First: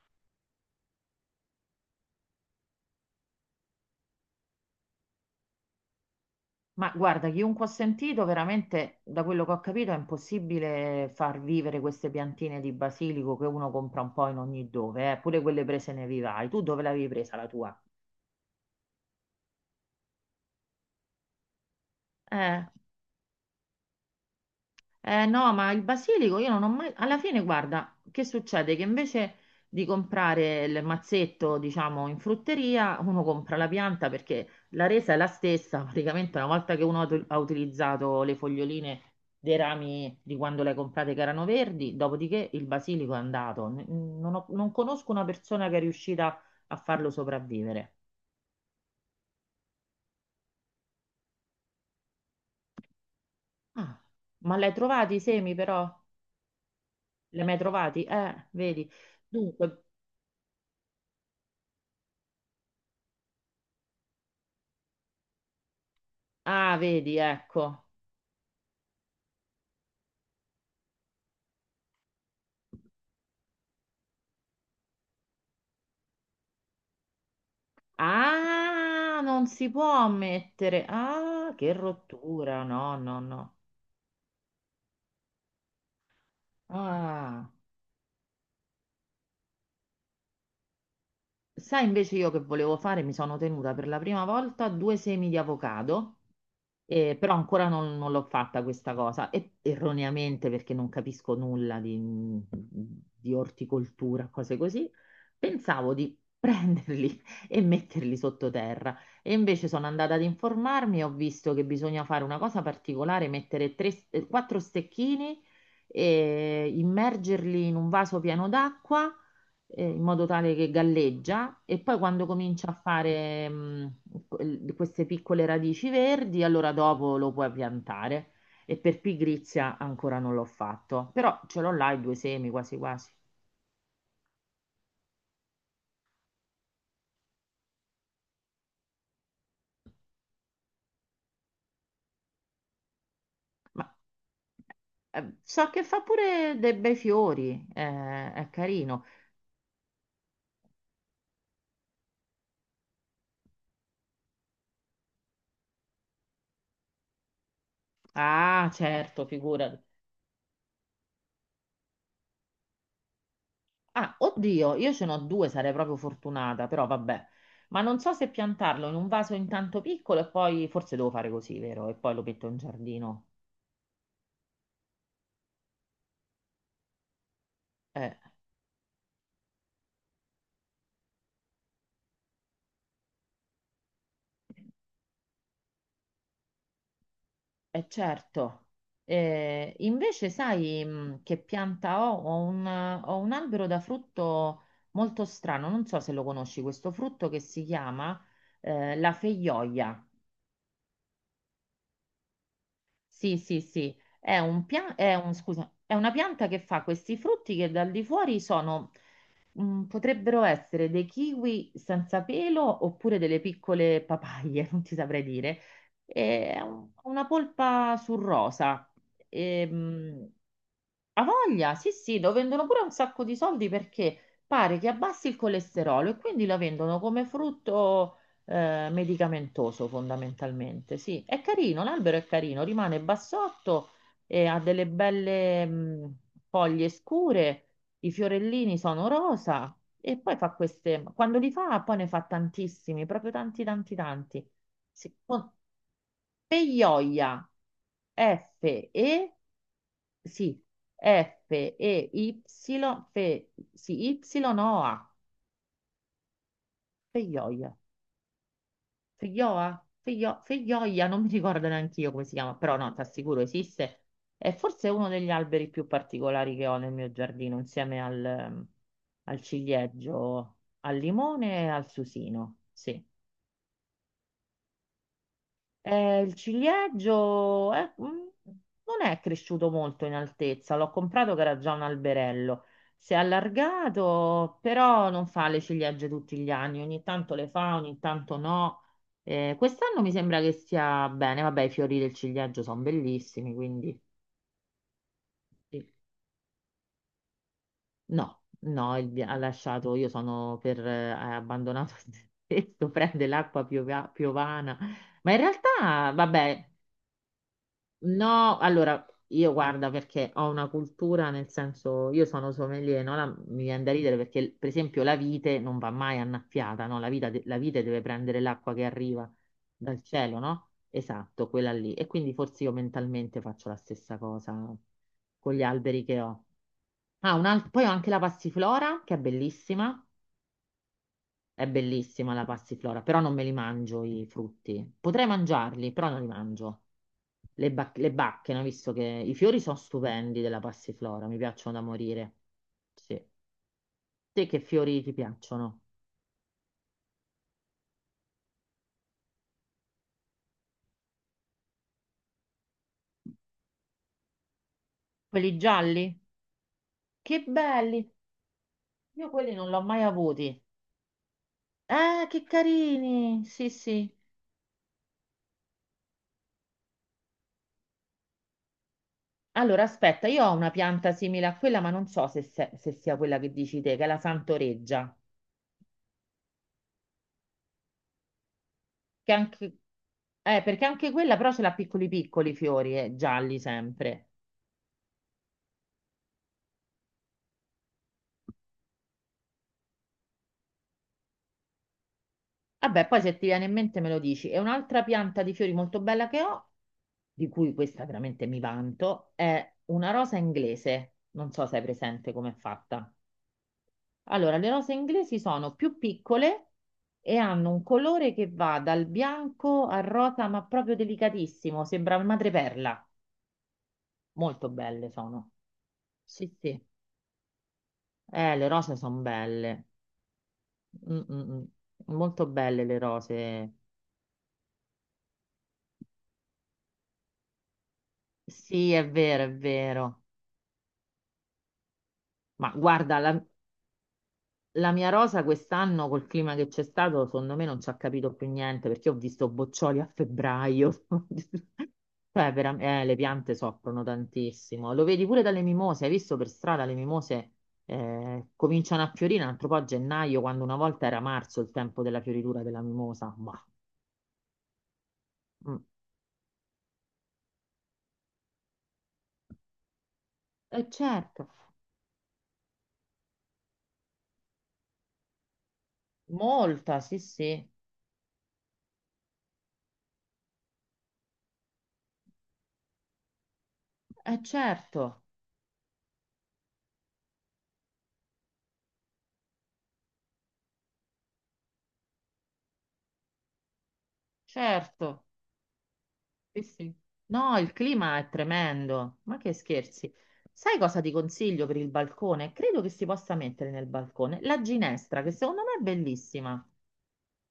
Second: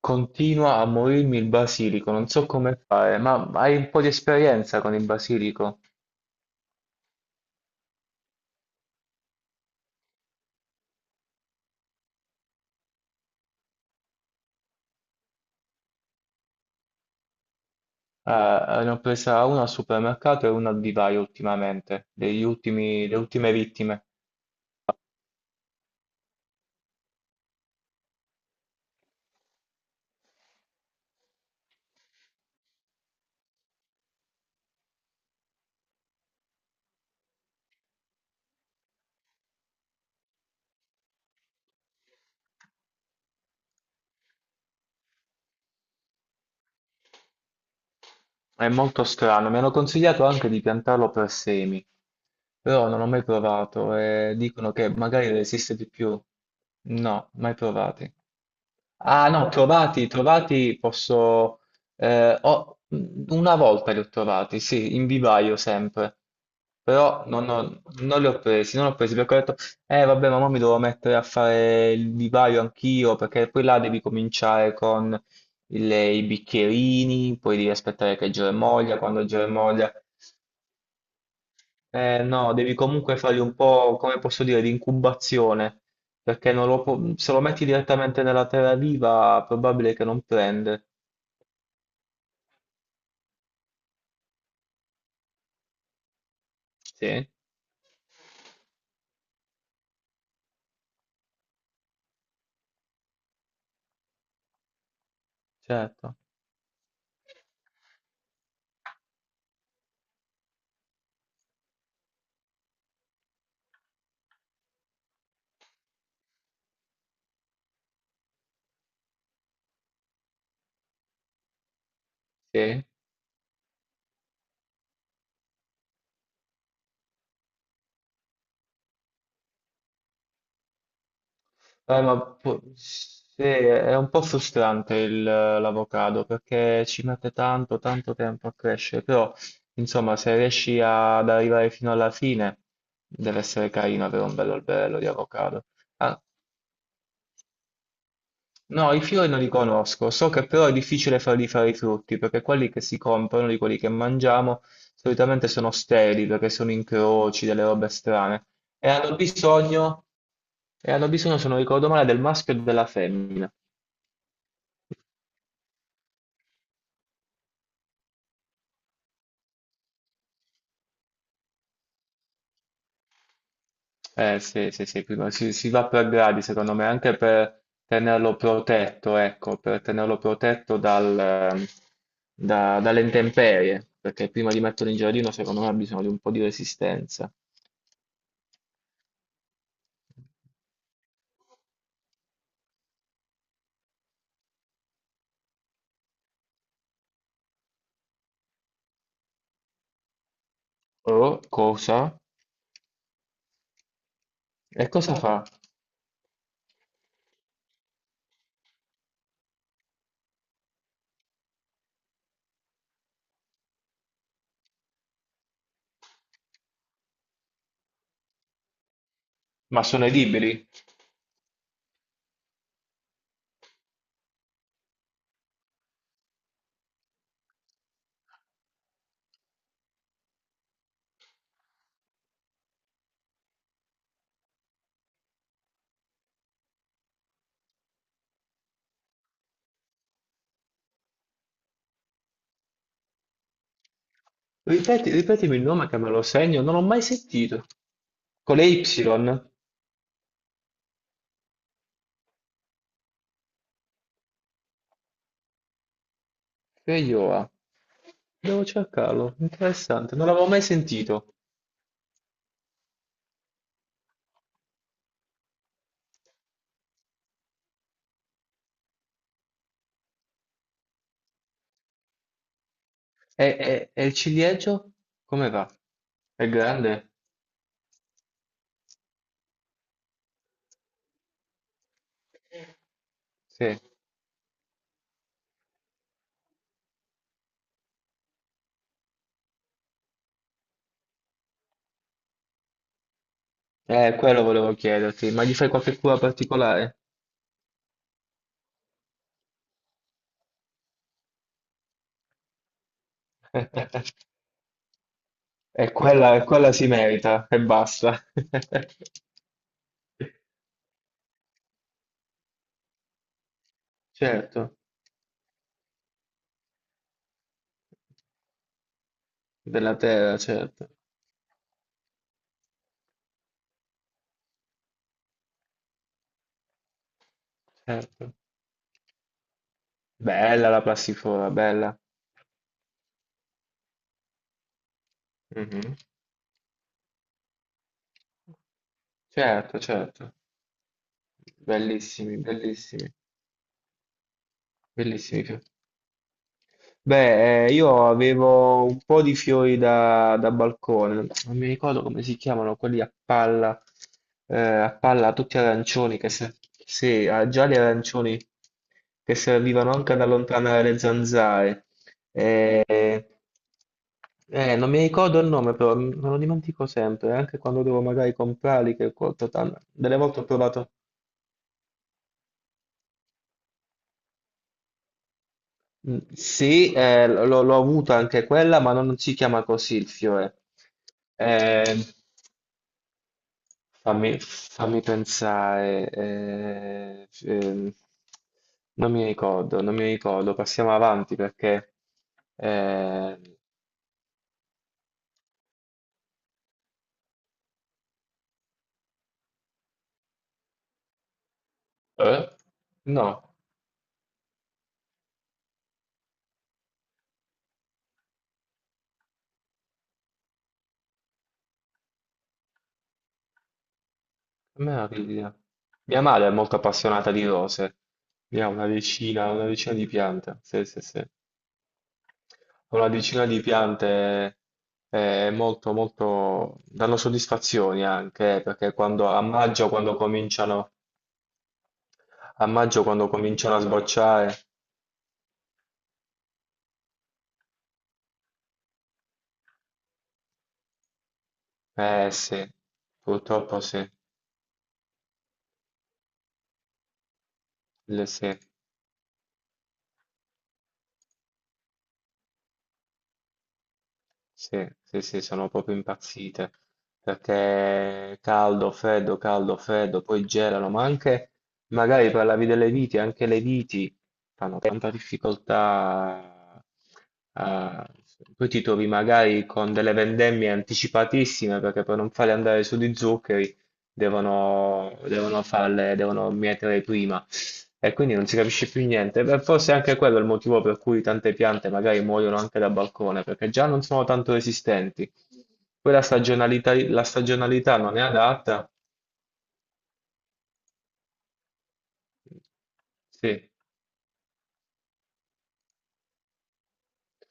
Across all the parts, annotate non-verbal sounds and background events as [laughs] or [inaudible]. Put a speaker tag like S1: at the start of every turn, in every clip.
S1: Continua a morirmi il basilico, non so come fare, ma hai un po' di esperienza con il basilico?
S2: Ma guarda, chiunque ho sentito, veramente, da quello che ho capito, è impossibile far vivere queste piantine di basilico che uno compra un po' in ogni dove, pure quelle prese nei vivai. Tu dove l'avevi presa la tua?
S1: Eh, ne ho presa una al supermercato e una al vivaio ultimamente, degli
S2: Eh.
S1: le ultime vittime.
S2: No, ma il basilico io non ho mai... Alla fine, guarda, che succede? Che invece di comprare il mazzetto, diciamo, in frutteria, uno compra la pianta perché la resa è la stessa. [laughs] Praticamente una volta che uno ha utilizzato le foglioline dei rami di quando le hai comprate che erano verdi, dopodiché il basilico è andato. Non conosco una persona che è riuscita a farlo sopravvivere.
S1: È molto strano, mi hanno consigliato anche di piantarlo per semi, però non ho mai
S2: Ah,
S1: provato e
S2: ma
S1: dicono
S2: l'hai
S1: che
S2: trovati i
S1: magari
S2: semi
S1: resiste
S2: però?
S1: di più. No,
S2: Li hai
S1: mai
S2: mai trovati?
S1: provati.
S2: Vedi.
S1: Ah no,
S2: Dunque,
S1: trovati, trovati posso... eh, ho- una volta li ho trovati, sì, in vivaio sempre,
S2: ah, vedi,
S1: però
S2: ecco.
S1: non li ho presi, non li ho presi perché ho detto, eh vabbè, ma mo mi devo mettere a fare il vivaio anch'io, perché poi là devi cominciare con i bicchierini, poi devi aspettare che germoglia,
S2: Ah,
S1: quando
S2: non si
S1: germoglia
S2: può mettere. Ah, che
S1: no,
S2: rottura.
S1: devi
S2: No,
S1: comunque
S2: no,
S1: fargli
S2: no.
S1: un po', come posso dire, di incubazione, perché non lo pu- se lo
S2: Ah.
S1: metti direttamente nella terra viva, è probabile che non prende.
S2: Sai invece io che volevo fare? Mi sono tenuta per la prima volta due semi di avocado.
S1: Sì,
S2: Però ancora non l'ho fatta questa cosa, e erroneamente perché non capisco nulla di orticoltura, cose così, pensavo di
S1: certo,
S2: prenderli [laughs] e metterli sottoterra. E invece sono andata ad informarmi e ho visto che bisogna fare una cosa particolare, mettere quattro stecchini e immergerli in un vaso pieno d'acqua, in modo tale che galleggia e poi quando
S1: sì.
S2: comincia a fare queste piccole radici verdi, allora dopo lo puoi piantare. E per pigrizia ancora non l'ho fatto, però ce l'ho là i due semi, quasi quasi.
S1: Sì, è un po' frustrante l'avocado, perché ci mette tanto, tanto tempo a crescere, però, insomma, se riesci ad arrivare fino alla fine, deve essere
S2: Ma
S1: carino avere un bello alberello di avocado.
S2: so che fa
S1: Ah,
S2: pure dei bei fiori, è
S1: no, i
S2: carino.
S1: fiori non li conosco, so che però è difficile farli fare i frutti, perché quelli che si comprano, di quelli che mangiamo, solitamente sono steli, perché sono incroci, delle robe strane,
S2: Ah,
S1: e hanno
S2: certo, figura.
S1: bisogno, e hanno bisogno, se non ricordo male, del maschio e della femmina.
S2: Ah, oddio, io ce n'ho due, sarei proprio fortunata, però vabbè. Ma non so se piantarlo in un vaso intanto piccolo e poi forse devo fare così, vero? E poi lo metto in giardino.
S1: Sì, sì, sì, si, si va per gradi, secondo me, anche per
S2: Eh,
S1: tenerlo protetto, ecco, per tenerlo protetto dalle intemperie, perché prima di metterlo in giardino, secondo me, ha bisogno di un po' di resistenza.
S2: certo. Invece sai che pianta ho? Ho ho un albero da frutto molto strano, non so se lo conosci, questo frutto che si chiama la feijoia.
S1: Oh, cosa?
S2: Sì, sì, sì, è un
S1: E
S2: pia- è
S1: cosa
S2: un-
S1: fa?
S2: scusa, è una pianta che fa questi frutti che dal di fuori sono, mm, potrebbero essere dei kiwi senza pelo oppure delle piccole papaie, [laughs] non ti saprei dire. È una polpa sul rosa.
S1: Ma sono i
S2: Ehm,
S1: liberi?
S2: Ha voglia, sì, sì, lo vendono pure un sacco di soldi perché pare che abbassi il colesterolo e quindi lo vendono come frutto medicamentoso fondamentalmente. Sì, è carino, l'albero è carino, rimane bassotto e ha delle belle foglie scure, i fiorellini sono rosa e poi fa queste, quando li fa poi ne fa tantissimi, proprio tanti tanti tanti.
S1: Ripeti,
S2: Sì, con
S1: ripetimi il nome che me lo segno, non l'ho mai
S2: Peioia,
S1: sentito. Con
S2: F
S1: le
S2: E
S1: Y?
S2: sì, FEY, sì, Y OA,
S1: Feioa.
S2: Peioia.
S1: Devo cercarlo,
S2: Feijoa?
S1: interessante, non l'avevo mai
S2: Feijoia, non mi
S1: sentito.
S2: ricordo neanche io come si chiama, però no, ti assicuro esiste. È forse uno degli alberi più particolari che ho nel mio giardino, insieme al, al ciliegio, al limone e al susino. Sì.
S1: E il ciliegio? Come va?
S2: Il
S1: È grande?
S2: ciliegio non è cresciuto molto in altezza, l'ho comprato che era già un alberello. Si è
S1: Sì.
S2: allargato, però non fa le ciliegie tutti gli anni, ogni tanto le fa, ogni tanto no. Quest'anno mi sembra che stia bene, vabbè, i fiori del ciliegio sono bellissimi, quindi
S1: Quello volevo chiederti, ma gli fai
S2: sì.
S1: qualche cura particolare?
S2: No, no, ha lasciato, io sono per, ha abbandonato [laughs] il tetto, prende l'acqua
S1: [laughs]
S2: piovana. Ma in
S1: E
S2: realtà,
S1: quella,
S2: vabbè,
S1: quella si merita e basta. [laughs]
S2: no, allora io guarda perché ho una cultura, nel senso io sono sommelier, no? Mi viene da ridere perché per
S1: Certo.
S2: esempio la vite non va mai annaffiata, no? La vite deve prendere l'acqua che arriva
S1: Della
S2: dal
S1: terra,
S2: cielo, no?
S1: certo,
S2: Esatto, quella lì. E quindi forse io mentalmente faccio la stessa cosa con gli alberi che ho. Ah, poi ho anche la
S1: certo.
S2: passiflora che
S1: Bella la passiflora,
S2: è
S1: bella.
S2: bellissima la passiflora, però non me li mangio i frutti. Potrei mangiarli,
S1: Mhm.
S2: però non li mangio. Le bacche, no? Visto che i fiori sono
S1: Certo, certo.
S2: stupendi della passiflora, mi piacciono da morire.
S1: Bellissimi, bellissimi,
S2: Sì. Te che fiori ti
S1: bellissimi.
S2: piacciono?
S1: Beh, io avevo un po' di fiori da, da balcone, non mi ricordo come si chiamano, quelli a palla
S2: Quelli
S1: tutti
S2: gialli?
S1: arancioni, che se, sì,
S2: Che
S1: ah, gialli e
S2: belli!
S1: arancioni,
S2: Io
S1: che
S2: quelli non li ho
S1: servivano
S2: mai
S1: anche ad
S2: avuti.
S1: allontanare le zanzare.
S2: Ah, che
S1: Eh,
S2: carini! Sì, sì.
S1: non mi ricordo il nome, però me lo dimentico sempre, anche quando devo magari comprarli, che
S2: Allora,
S1: delle
S2: aspetta,
S1: volte
S2: io
S1: ho
S2: ho una
S1: provato.
S2: pianta simile a quella, ma non so se sia quella che dici te, che è la Santoreggia.
S1: Mm, sì, l'ho avuta anche quella, ma non
S2: Che
S1: si
S2: anche...
S1: chiama così il fiore.
S2: Perché anche quella però ce l'ha
S1: Eh,
S2: piccoli piccoli fiori, gialli sempre.
S1: fammi, fammi pensare. Non mi ricordo, non mi ricordo. Passiamo avanti perché...
S2: Vabbè, poi se ti
S1: eh,
S2: viene in mente me lo dici. E un'altra pianta di fiori molto bella che ho, di cui questa veramente mi vanto, è una rosa inglese. Non so se hai presente
S1: eh?
S2: com'è fatta.
S1: No,
S2: Allora, le rose inglesi sono più piccole e hanno un colore che va dal bianco al rosa, ma proprio delicatissimo, sembra madreperla. Molto belle sono.
S1: meraviglia. Mia madre è
S2: Sì,
S1: molto
S2: sì.
S1: appassionata di rose. Ne
S2: Le
S1: ha
S2: rose sono
S1: una
S2: belle.
S1: decina di piante. Sì, sì,
S2: Mm,
S1: sì.
S2: mm, mm. Molto belle le
S1: Una decina di
S2: rose.
S1: piante è molto, molto, danno soddisfazioni anche,
S2: Sì,
S1: perché
S2: è
S1: a
S2: vero, è
S1: maggio quando
S2: vero.
S1: cominciano, a
S2: Ma
S1: maggio
S2: guarda,
S1: quando cominciano a sbocciare,
S2: la mia rosa quest'anno, col clima che c'è stato, secondo me non ci ha capito più niente perché ho visto boccioli a febbraio. [laughs]
S1: eh
S2: Cioè,
S1: sì,
S2: le piante
S1: purtroppo
S2: soffrono
S1: sì,
S2: tantissimo. Lo vedi pure dalle mimose. Hai visto per strada le mimose
S1: sì.
S2: cominciano a fiorire un altro po' a gennaio, quando una volta era marzo il tempo della fioritura della mimosa. Ma,
S1: Sì, sì, sì, sono
S2: mm.
S1: proprio impazzite perché caldo, freddo, poi gelano, ma
S2: Certo,
S1: anche magari parlavi delle viti, anche le viti fanno tanta difficoltà.
S2: molta, sì, sì.
S1: Eh, poi ti trovi magari con delle vendemmie anticipatissime perché per non farle andare su di zuccheri devono,
S2: Certo,
S1: devono farle, devono mietere prima e quindi non si capisce più niente. Beh, forse anche quello è il motivo per cui tante piante magari muoiono anche da balcone, perché già non sono tanto
S2: certo.
S1: resistenti. Poi
S2: Sì, sì.
S1: la
S2: No, il
S1: stagionalità non
S2: clima
S1: è
S2: è
S1: adatta.
S2: tremendo. Ma che scherzi. Sai cosa ti consiglio per il balcone? Credo che si possa mettere
S1: Sì.
S2: nel balcone la ginestra, che secondo me è bellissima.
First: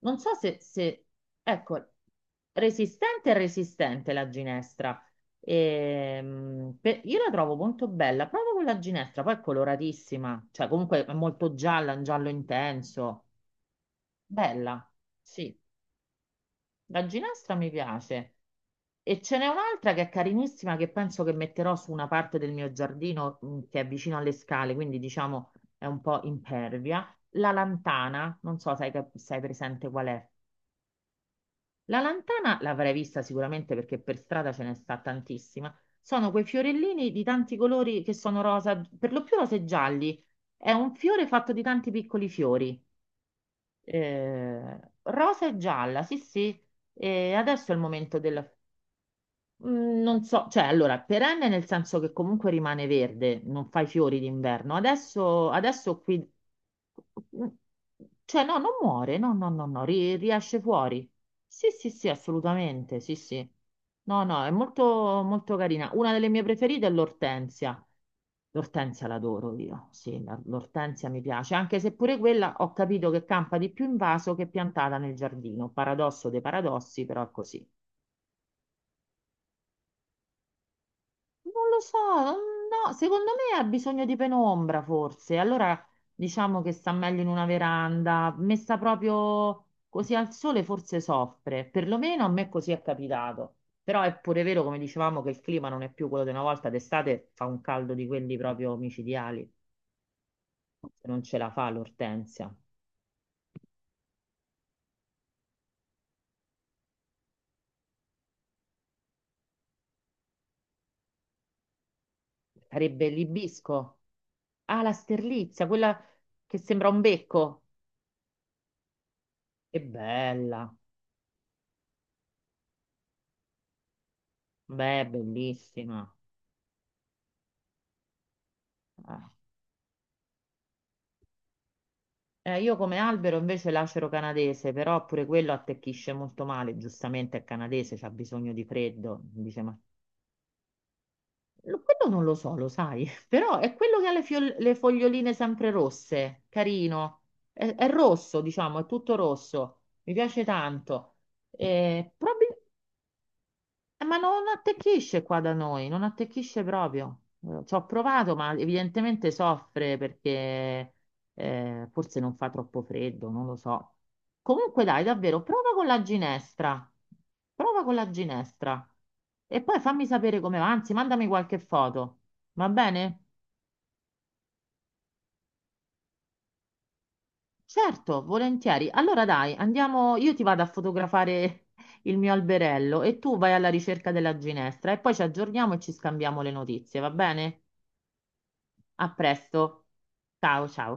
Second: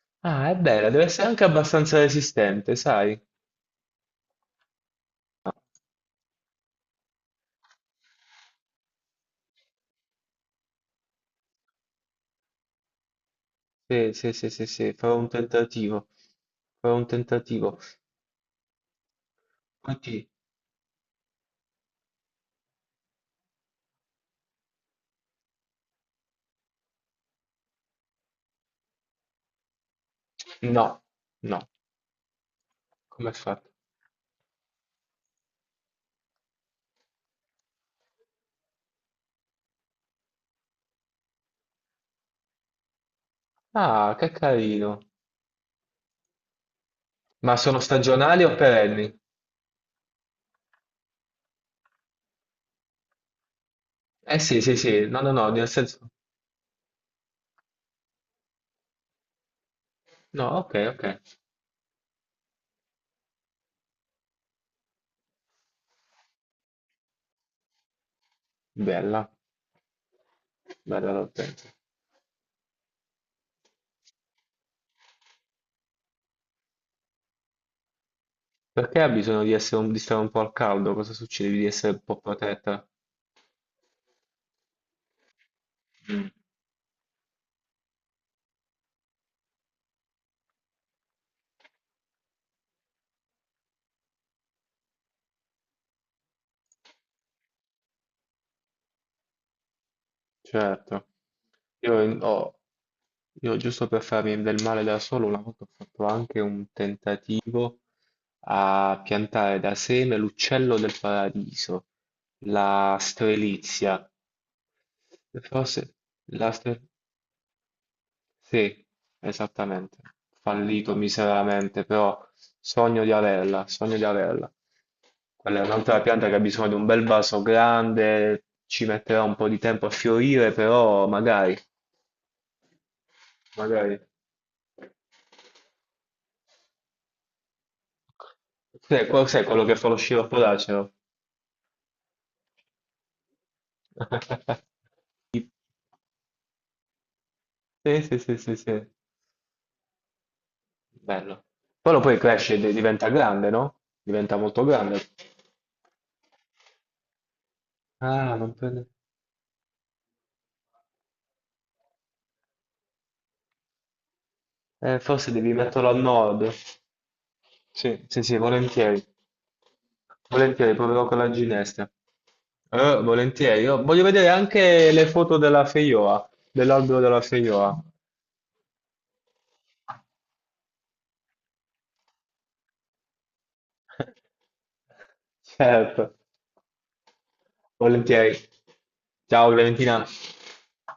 S2: Non so
S1: Ah, è bella, deve essere anche
S2: ecco,
S1: abbastanza resistente, sai?
S2: resistente e resistente la ginestra. Io la trovo molto bella, proprio con la ginestra, poi è coloratissima, cioè comunque è molto gialla, un giallo intenso.
S1: Sì, sì, sì, sì,
S2: Bella,
S1: sì, farò un
S2: sì.
S1: tentativo. Farò
S2: La
S1: un
S2: ginestra mi
S1: tentativo.
S2: piace. E ce n'è un'altra
S1: Poi
S2: che è
S1: ti-
S2: carinissima che penso che metterò su una parte del mio giardino che è vicino alle scale, quindi diciamo è un po' impervia. La lantana, non so se hai, se hai presente qual è.
S1: No, no,
S2: La lantana l'avrei vista
S1: come è fatto?
S2: sicuramente perché per strada ce ne sta tantissima. Sono quei fiorellini di tanti colori che sono rosa, per lo più rosa e gialli. È un fiore fatto di tanti piccoli fiori.
S1: Ah, che carino.
S2: Rosa e gialla, sì, sì. E
S1: Ma
S2: adesso è il
S1: sono
S2: momento del,
S1: stagionali o perenni?
S2: mm, non so, cioè allora, perenne nel senso che comunque rimane verde, non fai fiori
S1: Eh sì,
S2: d'inverno.
S1: sì, sì, no, no, no,
S2: Adesso,
S1: nel
S2: adesso
S1: senso...
S2: qui, mhmm, cioè no, non muore, no, no, no, no,
S1: No,
S2: riesce
S1: ok,
S2: fuori.
S1: ok.
S2: Sì, sì, sì, assolutamente, sì, sì. No, no, è molto, molto carina. Una delle mie preferite è l'ortensia. L'ortensia
S1: Bella,
S2: l'adoro io, sì, l'ortensia
S1: bella
S2: mi piace,
S1: l'altezza.
S2: anche se pure quella ho capito che campa di più in vaso che piantata nel giardino. Paradosso dei paradossi, però è così.
S1: Perché ha bisogno di essere di stare un po' al caldo? Cosa succede? Devi
S2: Non lo
S1: essere
S2: so,
S1: un po'
S2: mm,
S1: protetta?
S2: no, secondo me ha bisogno di penombra forse. Allora
S1: Mm,
S2: diciamo che sta meglio in una veranda, messa proprio così al sole forse soffre. Perlomeno a me così è capitato. Però è pure vero, come dicevamo, che il clima non è più quello di una volta. D'estate fa un caldo di quelli proprio micidiali.
S1: certo.
S2: Non ce la fa
S1: Io, in-
S2: l'ortensia.
S1: ho- io giusto per farmi del male da solo, una volta ho fatto anche un tentativo a piantare da seme l'uccello del paradiso, la
S2: Sarebbe l'ibisco.
S1: strelizia.
S2: Ah, la sterlizia,
S1: Forse...
S2: quella
S1: La
S2: che sembra
S1: strelizia
S2: un becco.
S1: sì,
S2: È
S1: esattamente.
S2: bella.
S1: Fallito miseramente, però sogno di averla, sogno di averla.
S2: Beh, è
S1: Quella è un'altra
S2: bellissima.
S1: pianta che ha bisogno di un bel vaso grande, ci metterà
S2: Eh.
S1: un po' di tempo a fiorire, però magari,
S2: Io come albero invece
S1: magari.
S2: l'acero canadese, però pure quello attecchisce molto male, giustamente è canadese, c'ha bisogno di
S1: Sì,
S2: freddo.
S1: sai
S2: Dice,
S1: quello che
S2: ma
S1: fa lo sciroppo d'acero?
S2: quello non lo so, lo sai, [laughs] però è quello che ha le, le foglioline
S1: [laughs]
S2: sempre rosse, carino. È
S1: Sì, sì, sì,
S2: rosso,
S1: sì,
S2: diciamo, è
S1: sì.
S2: tutto rosso, mi piace tanto.
S1: Bello. Quello
S2: Eh,
S1: poi
S2: probabil-
S1: cresce e diventa grande, no?
S2: ma
S1: Diventa
S2: non
S1: molto grande.
S2: attecchisce qua da noi, non attecchisce proprio. Ci ho provato,
S1: Ah,
S2: ma
S1: non prende.
S2: evidentemente soffre perché forse non fa troppo freddo, non lo so. Comunque dai,
S1: Forse
S2: davvero,
S1: devi
S2: prova con
S1: metterlo al
S2: la
S1: nord.
S2: ginestra. Prova con
S1: Sì,
S2: la
S1: sì, sì,
S2: ginestra.
S1: volentieri.
S2: E poi fammi sapere come va,
S1: Volentieri,
S2: anzi,
S1: proverò con
S2: mandami
S1: la
S2: qualche
S1: ginestra.
S2: foto. Va bene?
S1: Volentieri. Io voglio vedere anche le foto della Feioa, dell'albero della Feioa.
S2: Certo, volentieri. Allora dai, andiamo, io ti vado a fotografare [laughs] il mio alberello e tu vai alla ricerca
S1: [laughs]
S2: della ginestra e poi ci aggiorniamo e ci
S1: Certo,
S2: scambiamo le notizie, va bene?
S1: volentieri.
S2: A
S1: Ciao
S2: presto.
S1: Valentina.
S2: Ciao, ciao.